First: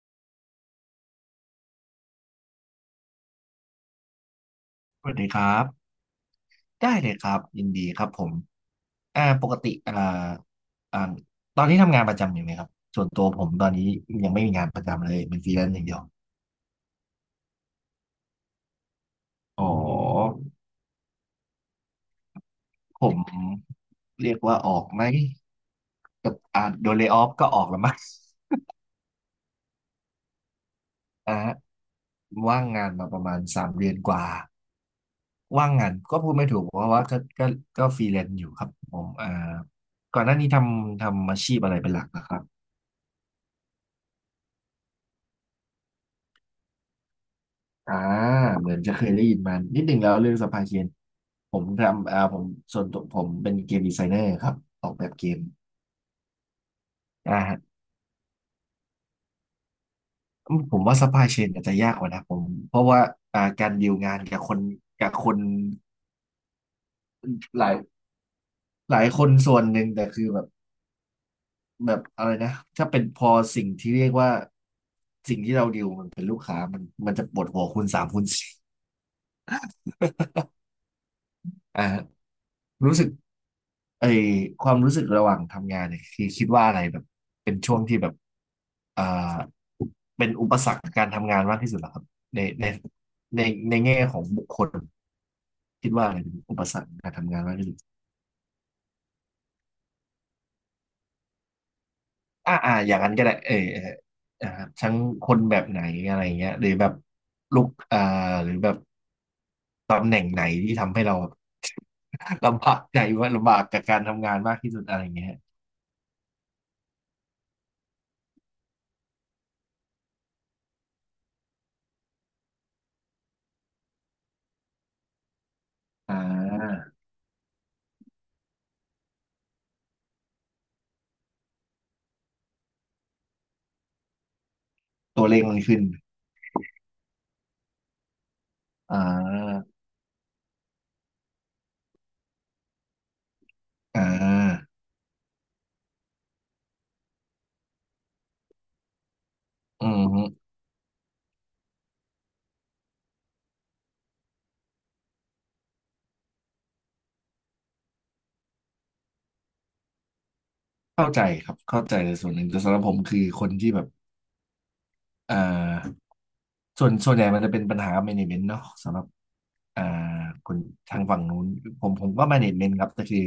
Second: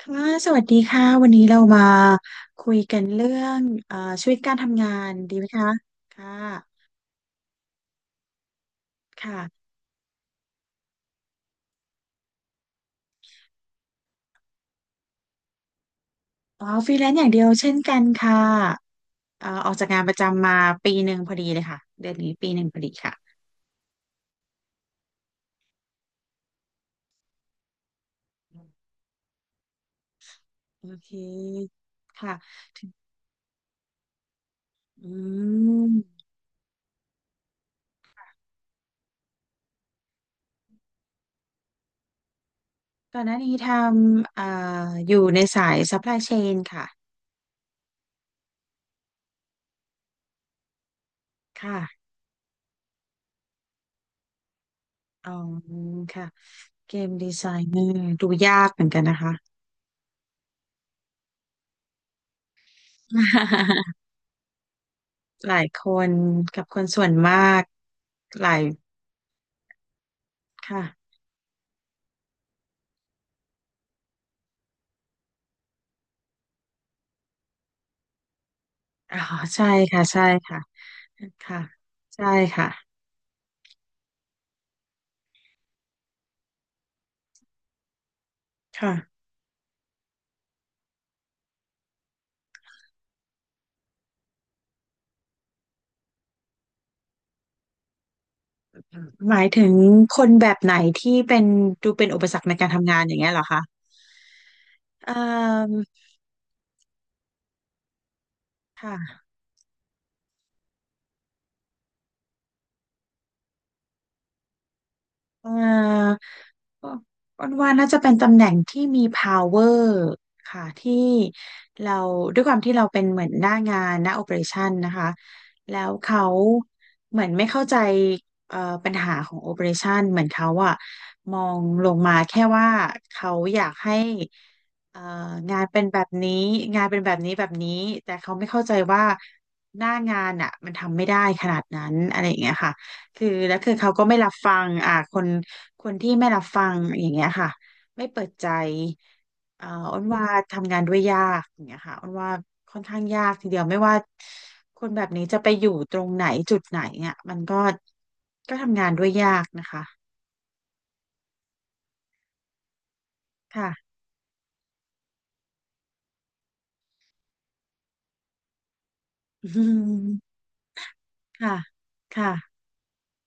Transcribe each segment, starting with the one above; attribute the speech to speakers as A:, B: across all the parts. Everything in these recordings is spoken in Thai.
A: ค่ะสวัสดีค่ะวันนี้เรามาคุยกันเรื่องเอ่อชีวิตการทำงา
B: ส
A: น
B: วัสดี
A: ดี
B: ค
A: ไหม
B: รับ
A: คะค่ะ
B: ได้เลยครับยินดีครับผมอ่าปก
A: ค่ะ
B: ติอ่าอ่าตอนนี้ทำงานประจำอยู่ไหมครับส่วนตัวผมตอนนี้ยังไม่มีงานประจำเลยเป็นฟรีแลนซ์อย่างเดียว
A: อ๋อฟรีแลนซ์อย่างเดียวเช่นกันค่ะ
B: อ๋อ
A: ออกจากงานประจำมาปีหนึ่งพอดีเลยค่ะเดือนนี้ปีหนึ่งพอดี
B: ผม
A: ค่ะ
B: เรียกว่าออกไหมกับโดนเลย์ออฟก็ออกแล้วมั้ง
A: โอเค
B: อ่าฮะ
A: ค่ะ
B: ว่าง
A: ถึ
B: งา
A: ง
B: นมาประมาณสามเดือนกว่า
A: อื
B: ว่างงา
A: ม
B: นก็พูดไม่ถูกเพราะว่าก็ก็ฟรีแลนซ์อยู่ครับผมก่อนหน้านี้ทำอาชีพอะไรเป็นหลักนะครับ
A: ก่อนหน้านี้ทำอยู่ในสาย supply chain ค่ะ
B: อ่าเหมือนจะเคยได้ยินมานิดหนึ่งแล้วเรื่องสปายเคียนผม
A: ค่ะ
B: ทำผมส่วนตัวผมเป็นเกมดีไซเนอร์ครับออกแบบเก
A: อ๋อ
B: ม
A: ค่ะเกมดี
B: อ่า
A: ไซ
B: ฮะ
A: เนอร์ดูยากเหมือนกันนะคะ
B: ผมว่าสปายเชนอาจจะยากกว่านะผมเพราะว่าการดีลงานกับคนกับคน
A: หลายคนกับคนส่วนมาก
B: หลาย
A: หลาย
B: หลายคนส่วนหนึ่งแต่คือแบบ
A: ค่ะ
B: แบบอะไรนะถ้าเป็นพอสิ่งที่เรียกว่าสิ่งที่เราดีลมันเป็นลูกค้ามันจะปวดหัวคูณสามคูณสี่
A: อ๋อใช่ค่ะใช่ค่ะค่ะ
B: อ่าฮะ
A: ใช่ค่ะ
B: รู้สึก ไอความรู้สึกระหว่างทำงานเนี่ยคือคิดว่าอะไรแบบเป็นช่วงที่แบบอ่า
A: ค่ะ
B: เป็นอุปสรรคการทำงานมากที่สุดเหรอครับในในในแง่ของบุคคลคิดว่าอะไรเป็นอุปสรรคการทำงานมากที่สุด
A: หมายถึงคนแบบไหนที่เป็นดูเป็นอุปสรรคในการทำ
B: อย่า
A: งา
B: ง
A: นอ
B: นั้น
A: ย่าง
B: ก็
A: เงี้ย
B: ได้
A: เหรอ
B: เออ
A: คะ
B: เอออ่าทั้ง
A: เอ่
B: คนแบบไหน
A: อ
B: อะไรเงี้ยหรือแบบลุกหรือแบบ
A: ค่ะ
B: ตำแหน่งไหนที่ทำให้เรา ลำบากใจว่าลำบากกับการทำงานมากที่สุดอะไรเงี้ย
A: เอ่ออ้อนว่าน่าจะเป็นตำแหน่งที่มี power ค่ะที่เราด้วยความที่เราเป็นเหมือนหน้างานหน้า operation นะคะแล้ว
B: อ่
A: เขา
B: า
A: เหมือนไม่เข้าใจเอ่อปัญหาของ operation เหมือนเขาอะมองลงมาแค่ว่าเขาอยากให้เอ่อ
B: ตัวเลขมั
A: งา
B: น
A: น
B: ขึ้
A: เป็
B: น
A: นแบบนี้งานเป็นแบบนี้แบบนี้แต่เขาไม่เข้าใจ
B: อ่
A: ว่า
B: า
A: หน้างานอะมันทำไม่ได้ขนาดนั้นอะไรอย่างเงี้ยค่ะ คือแล้วคือเขาก็
B: อ่า
A: ไม่รับฟังคนคนที่ไม่รับฟังอย่างเงี้ยค่ะไม่เปิดใจอ่า
B: อื
A: อ้นว่า
B: ม
A: ทำงานด้วยยากอย่างเงี้ยค่ะอ้นว่าค่อนข้างยากทีเดียวไม่ว่าคนแบบนี้จะไปอยู่ตรงไหนจุดไหนเนี่ยมันก็ก็ทำงานด้วยยากนะคะ
B: เข้าใจครับเข้าใจในส่วนหนึ่งแต่สำหรับผมคือคนที่
A: ค่ะ
B: แบบอ่าส่วนใหญ่มันจะเป็นปัญหา management เนาะสำหรับ
A: อื
B: อ่า
A: ม
B: คนทางฝั่งนู้น
A: ค่ะ
B: ผมก็
A: ค่ะ
B: management ครับแต่คือ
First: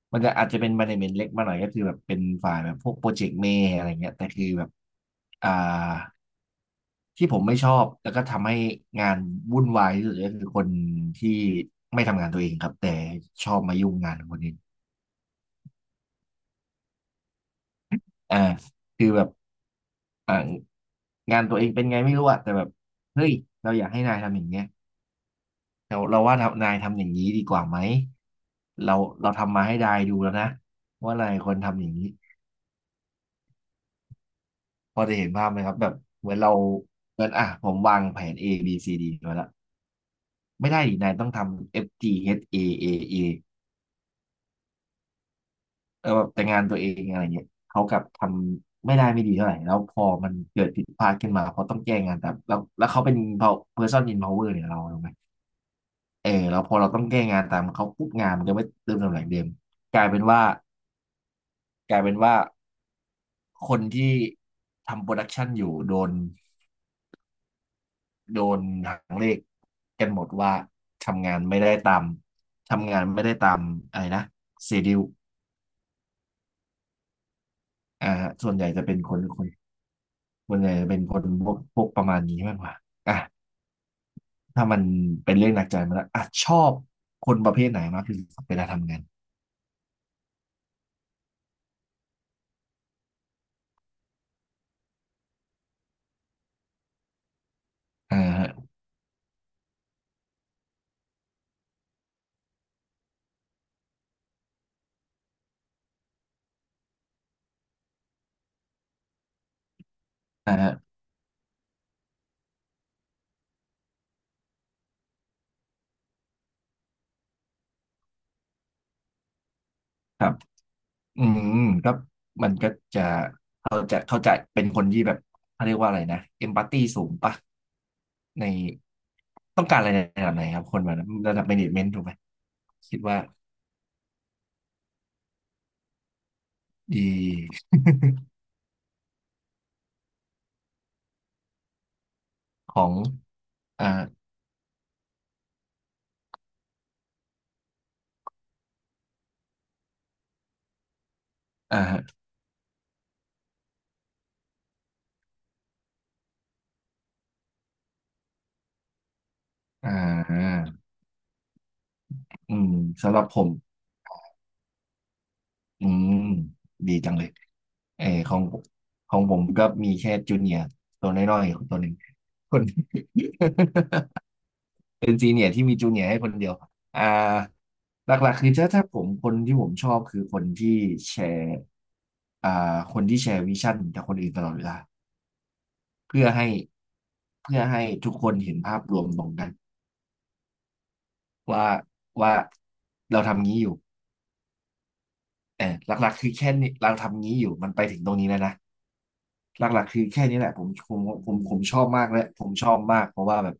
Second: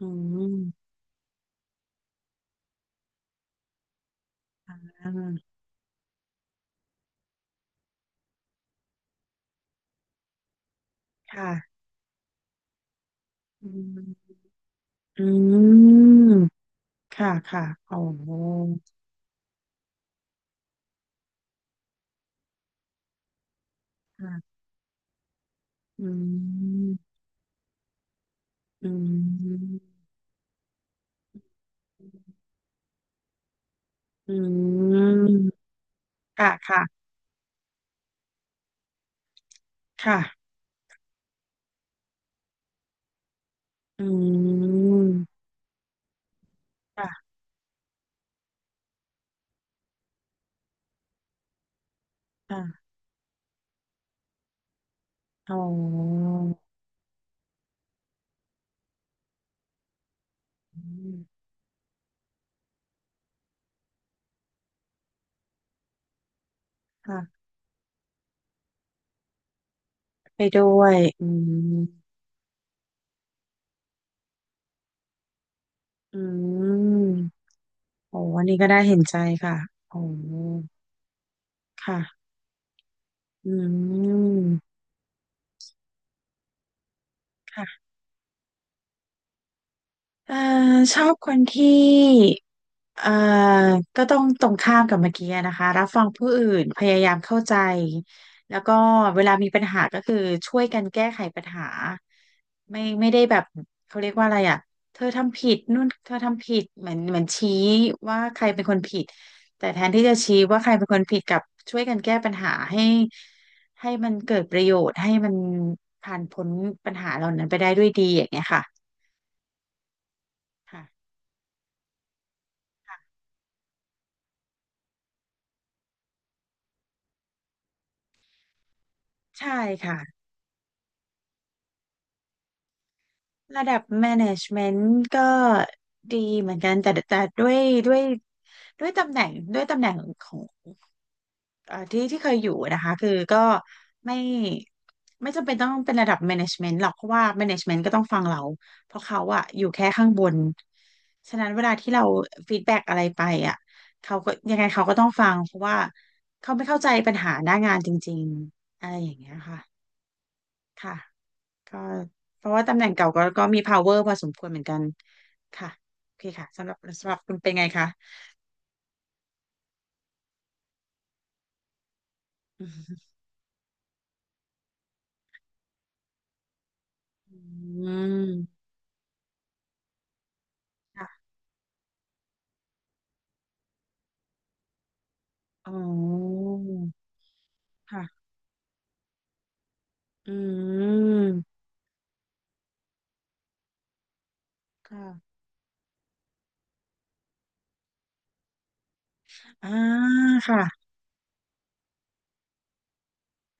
A: อื
B: มันจะอาจจะเป็น
A: ม
B: management เล็กมาหน่อยก็คือแบบเป็นฝ่ายแบบพวกโปรเจกต์เมย์อะไรเงี้ยแต่คือแบบ
A: อ่า
B: อ่าที่ผมไม่ชอบแล้วก็ทำให้งานวุ่นวายที่สุดก็คือคนที่
A: ค่ะ
B: ไม่ทำงานตัวเองครับแต่ชอบ
A: อื
B: มายุ่งงาน
A: ม
B: คนอื่น
A: อืมค่ะค่ะโอ้โห
B: อ่าคือแบบ อ่างานตัวเองเป็นไงไม่รู้อะแต่แบบเฮ้ยเราอยากให้นายทำอย่าง
A: ค่ะ
B: เงี้ยเรา
A: อื
B: เราว่านาย
A: ม
B: ทำอย่างนี้ดีกว่าไหม
A: อื
B: เราเราทำมาให้นายดูแล้วนะว่านายควรทำอย่างนี้
A: ม อื
B: พ
A: ม
B: อจะเห็นภาพไหมครับแบบเหมือน
A: ค่ะ
B: เรา
A: ค่ะ
B: เหมือนอ่ะผมวางแผน A B C D ไว้แล้ว
A: ค่ะ
B: ไม่ได้ดินายต้องทำ F G H A A
A: อืม
B: เออแบบแต่งานตัวเอง
A: ค่ะ
B: อะไรเงี้ยเขากลับทำไม่ได้ไม่ดีเท่าไหร่แล้วพอมันเกิดผิดพลาดขึ้นมาเขาต้องแก้งานแต่แล้วแล้
A: ค่ะ
B: วเขาเป็น person in power เนี่ยเราถูกไหม
A: อ๋อ
B: เออแล้วพอเราต้องแก้งานตามเขาปุ๊บงานมันก็ไม่เติมตำแหน่งเดิมกลายเป็นว่า
A: อืม
B: กลายเป็นว่าคนที่ทำโปรดักชันอยู่โดน
A: ค่ะ
B: โดนหางเลขกันหมด
A: ไป
B: ว่า
A: ด้วยอื
B: ทำงานไม่ได้
A: ม
B: ตามทำงานไม่ได้ตามอะไรนะเซดิว
A: อืม
B: อ่า
A: โอ้
B: ฮะ
A: อัน
B: ส่วน
A: นี้
B: ให
A: ก็
B: ญ่
A: ได้
B: จะเป็
A: เห็
B: น
A: น
B: ค
A: ใจ
B: นคน
A: ค่ะโอ้
B: ส่วนใหญ่จะเป็นคนพวก
A: ค่ะ
B: ประมาณนี้มากกว่าอ่ะ
A: อืม
B: ถ้ามันเป็นเรื่องหนักใจมาแล้วอ่ะชอบคนประเภทไหน
A: ค่ะ
B: มากที่สุดเวลาทำงาน
A: เอ่อชอบคนที่ เอ่อก็ต้องตรงข้ามกับเมื่อกี้นะคะรับฟังผู้อื่นพยายามเข้าใจ
B: อ่าฮะ
A: แล้วก็เวลามีปัญหาก็คือช่วยกันแก้ไขปัญหาไม่ไม่ได้แบบเขาเรียกว่าอะไรอ่ะเธอทำผิดนู่นเธอทำผิดเหมือนเหมือนชี้ว่าใครเป็นคนผิดแต่แทนที่จะชี้
B: อ่า
A: ว่าใค
B: ฮะ
A: รเป็นคนผิดกับช่วยกันแก้ปัญหาให้ให้มันเกิดประโยชน์ให้มันผ่านพ้นปัญหาเหล่านั้นไปได้ด้วยดีอย่างเงี้ยค่ะ
B: ครับ
A: ค่ะ
B: อืมก็มันก็จะเขาจะเป็นคนที่แบบเขาเรียกว่าอะไรนะเอมพัตตีสูงปะใน
A: ใช่
B: ต้องการอะไรใน
A: ค่ะ
B: ระดับไหนครับคนแบบนั้นระดับ management ถูกไหมคิดว่า
A: ระดับ management ก็ดีเหมือนกันแต่
B: ดี
A: แต่ด้วยด้วยด้วยตำแหน่งด้วยตำแหน่งของที่ที่เคยอยู่
B: ข
A: นะ
B: อ
A: คะ
B: ง
A: คือก็
B: อ่า
A: ไม่ไม่จำเป็นต้องเป็นระดับ management หรอกเพราะว่า management ก็ต้องฟังเราเพราะเขาอะอยู่แค่ข้างบนฉะนั้นเวลาที่เรา
B: อ่า
A: ฟีดแบ็กอะไรไปอะเขาก็ยังไงเขาก็ต้องฟังเพราะว่าเขาไม่เข้าใจปัญหาหน้างานจริงๆอะไรอย่างเงี้ยค่ะ
B: อ่า
A: ค่ะ ก็เพ
B: อื
A: ราะว่า
B: ม
A: ตำแหน่งเก่า
B: สำหรั
A: ก็
B: บผ
A: ก็
B: ม
A: มี power พอสมควรเหมือนกันค่ะ
B: อืม
A: โอเคค่ะสำหรับ
B: ดี
A: สำ
B: จั
A: ห
B: ง
A: รับ
B: เลย
A: คุณเป็นไงคะ
B: เออของผมก็มีแค่จูเนียร์ตัวน้อยๆตัวหนึ่งคน
A: อืม
B: เป็นซีเนียร์ที่มีจูเนียร์ให้คนเดียวอ่า
A: อื
B: หลักๆคือ
A: ม
B: ถ้าผมคนที่ผมชอบคือคนที่แช
A: ค่ะ
B: ร์อ่าคนที่แชร์วิชั่นกับคนอื่นตลอดเวลา
A: อ๋
B: เพื่อ
A: อ
B: ให้เพื่อให้ทุกค
A: ค่ะ
B: นเห็นภาพรวมตรงกัน
A: อืม
B: ว่าว่าเราทำงี้อยู่
A: ค่ะ
B: เออหลักๆคือแค่นี้เราทำงี้อยู่มันไปถึงตรงนี้แล้วนะห
A: อ่า
B: ลักๆคือแค่นี้แหละ
A: ค่ะ
B: ผมชอบมากและผมชอบมากเพราะว่าแบบ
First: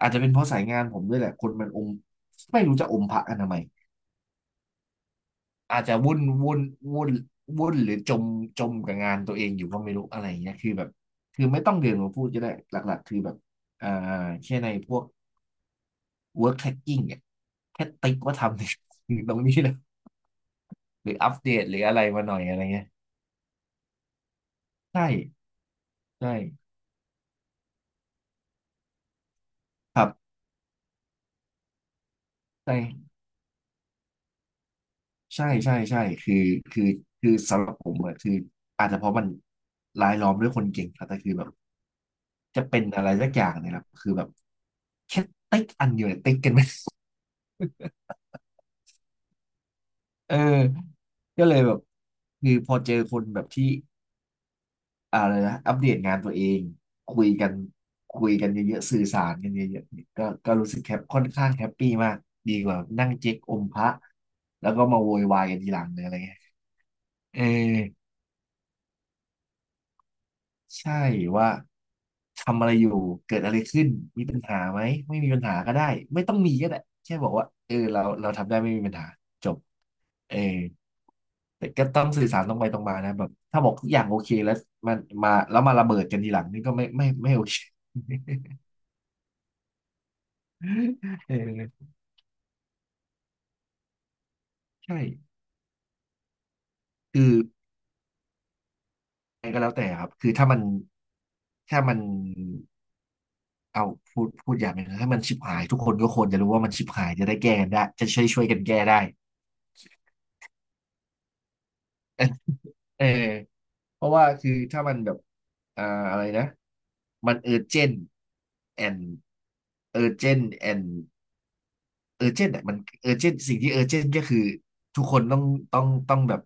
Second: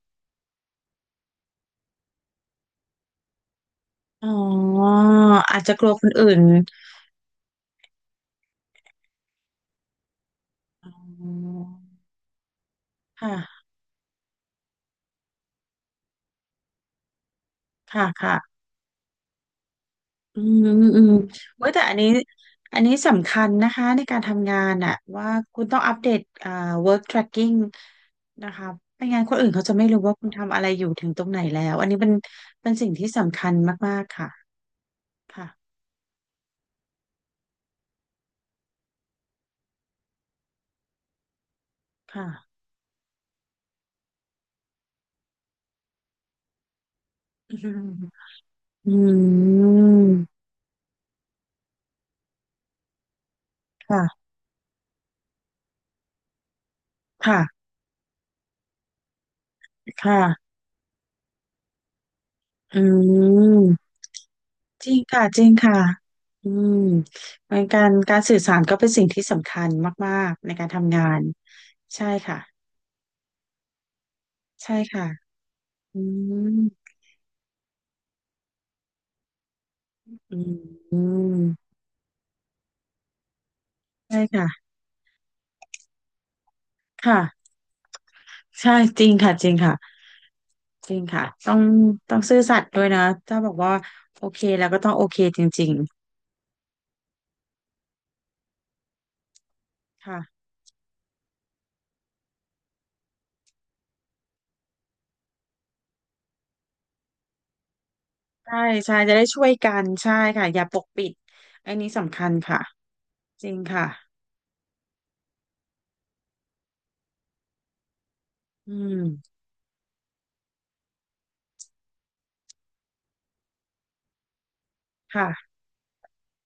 B: อาจจะเป็นเพราะสายงานผมด้วยแหละคนมันอมไม่รู้จะอมพระกันทำไม
A: อ๋ออาจจะ
B: อา
A: ก
B: จ
A: ลัว
B: จะ
A: คนอื่น
B: วุ่นวุ่นหรือจมกับงานตัวเองอยู่ก็ไม่รู้อะไรอย่างเงี้ยคือแบ
A: อ๋
B: บ
A: อ
B: คือไม่ต้องเดินมาพูดก็ได้หลักๆคือแบบ
A: ค่ะ
B: อ่าแค่ในพวก work tracking เนี่ยแค่
A: ค่ะ
B: ติ๊ก
A: ค่ะ
B: ว่าทำใน ตรงนี้เลย
A: อืมอืมอื
B: ห
A: ม
B: รืออัปเดต
A: เว้ย
B: หรื
A: แต่
B: อ
A: อั
B: อะ
A: น
B: ไร
A: นี้
B: มาหน่อยอะไร
A: อัน
B: เงี้ย
A: นี้สำคัญนะคะในการทำงานอะ
B: ใช่
A: ว่าคุณต้องอัปเดต
B: ใช่
A: work tracking นะคะไม่งั้นคนอื่นเขาจะไม่รู้
B: ครั
A: ว่าคุ
B: บ
A: ณทำอะไรอยู่ถึงตรงไหนแล้วอันนี้เป็นเป็นสิ่งที่
B: ใช่
A: สำคัญมากๆค่ะ
B: ใช่
A: ค่ะ
B: ใช่ใช่คือคือสำหรับผมอะคืออาจจะเพราะมันรายล้อมด้วยคนเก่งครับแต่คือแบบ
A: ค่ะ
B: จะเป็นอะไรสักอย่างเนี่ยแหละคือแบบแค่ติ๊กอันเดียวเนี่ยติ๊กกันไหม
A: อืมอื
B: เอ
A: ม
B: อก็เลยแบบคือพอเจอคนแบบที่
A: ค่ะ
B: อะไรนะอัปเดตงานตัวเองคุย
A: ค่ะ
B: กันคุยกันเยอะๆสื่อสารกันเยอะๆเนี่ยก็
A: ค่ะ
B: ก็รู้สึกแฮปค่อนข้างแฮปปี้มากดีก
A: อื
B: ว่านั่งเจ๊กอ
A: ม
B: มพระแล้วก็
A: จริง
B: มาโว
A: ค่ะ
B: ย
A: จ
B: วาย
A: ริง
B: กันที
A: ค่ะ
B: หลังเลยอะไรเงี้ย
A: อืม
B: เออ
A: เหมือนการการสื่อสารก็เป็นสิ่งที่สำคัญมากๆในการ
B: ใช่
A: ทำงาน
B: ว่า
A: ใช่ค่ะ
B: ทำอะไรอยู่เกิดอะไรขึ้นมีปัญหา
A: ใช่
B: ไหม
A: ค่ะ
B: ไม่มีปัญหาก็ได้
A: อื
B: ไม่ต้องมี
A: ม
B: ก็ได้แค่บอกว่าเออเราทำได้ไม่มีปัญหาจบเอ
A: อื
B: อ
A: มอืม
B: แต่ก็ต้องสื่อสารตรงไปตรงมานะแบบถ้าบอกทุกอย่างโอ
A: ใช่
B: เค
A: ค่ะ
B: แล้วมันมาแล้วมาระเบิดกันทีหลังนี่ก็ไม่โอ
A: ค่ะ
B: เค
A: ใช่จริงค่ะจริงค่ะจริงค่ะ ต้อง
B: เออ
A: ต้องซื่อสัตย์ด้วยนะถ้าบอกว่าโอเคแล้วก็ต้อง
B: ใช่
A: โอเคจริง
B: คืออะไรก็แล้วแต่ค
A: ๆ
B: รับ
A: ค่ะ
B: คือถ้ามันเอาพูดอย่างหนึงนะถ้ามันชิบหายทุกคนก็ควรจะรู้ว่ามันชิบหายจะได้แก้กันได้จะช่วย
A: ใช่
B: กันแก้
A: ใช่
B: ได้
A: จะได้ช่วยกันใช่ค่ะอย่าปกปิดอันนี้สำคัญค่ะ
B: เออ
A: จริงค่ะ
B: เพราะว่าคือถ้ามันแบบ อ่าอะไรนะ มันเออร์เจน
A: อื
B: แอน
A: ม
B: เออร์เจนแอน เออร์เจนต์อ่ะมันเออร์เจนต์สิ่งที่เออร์เจนต์ก็คือทุกคนต้อง
A: ค่ะ
B: ต้องต้องแบบ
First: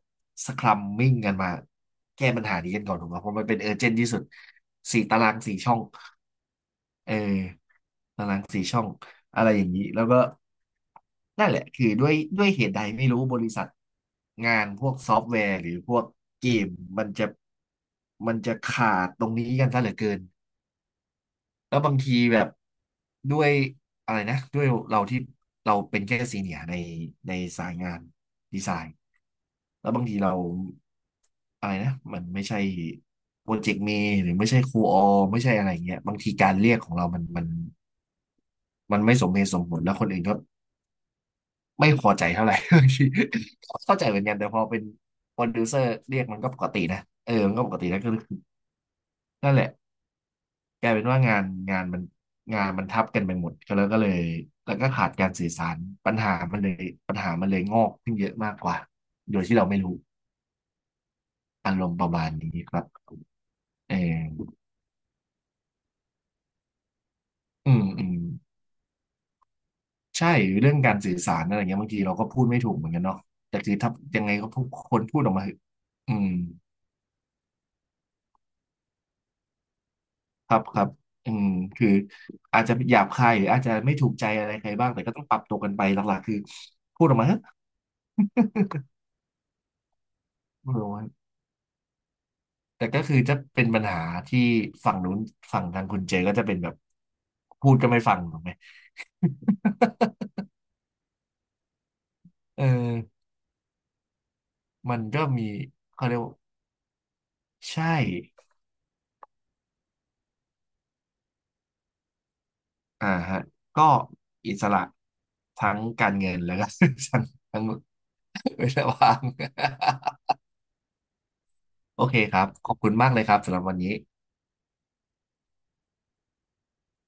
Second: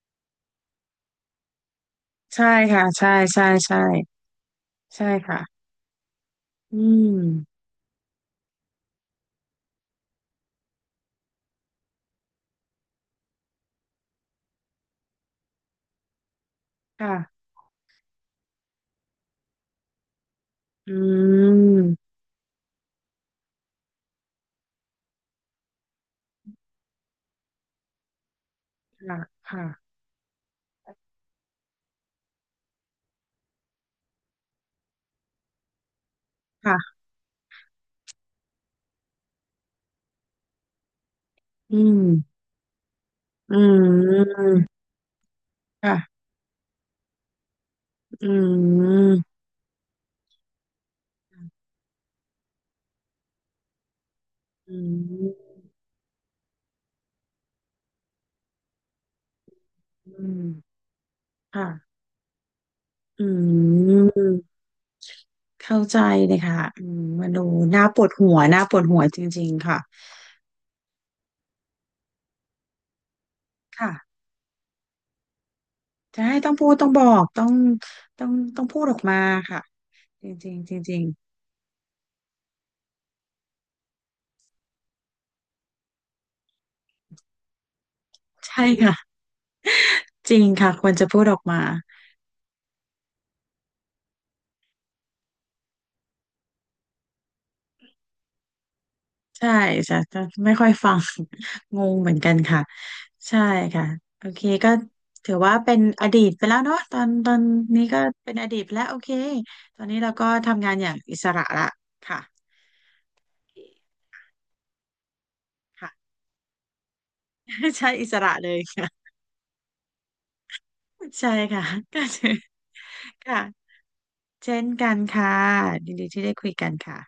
B: สครัมมิ่งกันมาแก้ปั
A: ใช่
B: ญหานี้กั
A: ค่ะ
B: นก่อนถู
A: ใช่
B: กไหมเพราะมั
A: ใช่
B: นเป็นเออ
A: ใช่
B: ร์เจนต์ที่สุดสี่
A: ใช่
B: ตาราง
A: ค่ะ
B: สี่ช่อง
A: อื
B: เอ
A: ม
B: อตารางสี่ช่องอะไรอย่างนี้แล้วก็นั่นแหละคือด้วยเหตุใดไม่รู้บริษัทงานพวกซอฟต์แวร์หรือพวกเกมมันจะ
A: ค่ะ
B: มันจะขาดตรงนี้กันซะเหลือเกิน
A: อื
B: แล้วบาง
A: ม
B: ทีแบบด้วยอะไรนะด้วยเราที่เราเป็นแค่ซีเนียร์ในสายงานดีไซน์
A: ค่ะค่ะ
B: แล้วบางทีเราอะไรนะมันไม่ใช่โปรเจกต์เมย์หรือไม่ใช่ครูออไม่ใช่อะไรเงี้ยบางทีการเรียกขอ
A: ค่ะ
B: งเรามันไม่สมเหตุสมผลแล้วคนอื่นก็
A: อื
B: ไม่
A: ม
B: พอใจเท่าไหร่ บางที
A: อื
B: เข้าใจเหมือนกันแต่พอเป็
A: ม
B: นโปรดิวเซอร์
A: ค่ะ
B: เรียกมันก็ปกตินะเออมันก็ปกตินะก็
A: อื
B: คือ
A: ม
B: นั่นแหละ กลายเป็นว่างานมันงานมันทับกันไปหมดก็แล้วก็เลยแล้
A: อื
B: วก็ขาดการสื่อ
A: ม
B: สารปัญหามันเลยปัญหามันเลยงอกขึ้นเยอะมากกว่าโดยที่เราไม่รู้
A: อืม
B: อารม
A: ค่ะ
B: ณ์ประมาณนี้ครับ
A: อื
B: เออ
A: มเข้าใจเลยค่ะอืมมันดู
B: อืม
A: น่าป
B: อื
A: วด
B: ม
A: หัวน่าปวดหัวจริงๆค่ะ
B: ใช่เรื่องการสื่อสารอะไรเงี้ยบางทีเราก็พูดไม่ถูกเหมือนกันเนาะแต่คือ
A: ค่ะ
B: ถ้ายังไงก็พูดคนพูดออกมาเถอะอื
A: จะ
B: ม
A: ให้ต้องพูดต้องบอกต้องต้องต้องพูดออกมาค่ะจ
B: ค
A: ริง
B: รับ
A: ๆจ
B: ครับ
A: ริง
B: อืมคืออาจจะหยาบคายหรืออาจจะไม่ถูกใจอะไรใครบ้างแต่ก็ต้องปรับตัวกันไปหลักๆคือพูดออกมาเถอะ
A: ๆใช่ค่ะ จริงค่ะ
B: พูด
A: ค
B: ออ
A: ว
B: ก
A: ร
B: มา
A: จะพูดออกมา
B: แต่ก็คือจะเป็นปัญหาที่ฝั่งนู้นฝั่งทางคุณเจก็จะเป็นแบบพูดก็ไม่ฟังถูกไหม
A: ใช่จะจะไม่ค่อยฟัง งงเหมือนกันค่ะ
B: เออ
A: ใช่ค่ะโอเคก็
B: มันก็
A: ถือ
B: มี
A: ว่าเป็นอ
B: เขาเรี
A: ดี
B: ยก
A: ต
B: ว่า
A: ไปแล้วเนาะตอนตอนนี้
B: ใช่
A: ก็เป็นอดีตไปแล้วโอเคตอนนี้เราก็ทำงานอย่างอิสระละค่ะ
B: อ่าฮะก็อิสระทั้ง
A: ค่ะ
B: การเงินแล้วก็ ทั้งทั้ง
A: ใช่อิสระเลย
B: เวลา
A: ค่ะ
B: ว่าง
A: ใช่ค่ะก็
B: โอเค
A: คือ
B: ครับขอบคุณมากเลยค
A: ค่ะ
B: รับสำหรับวันนี้
A: เช่นกันค่ะยินดีที่ได้คุยกันค่ะ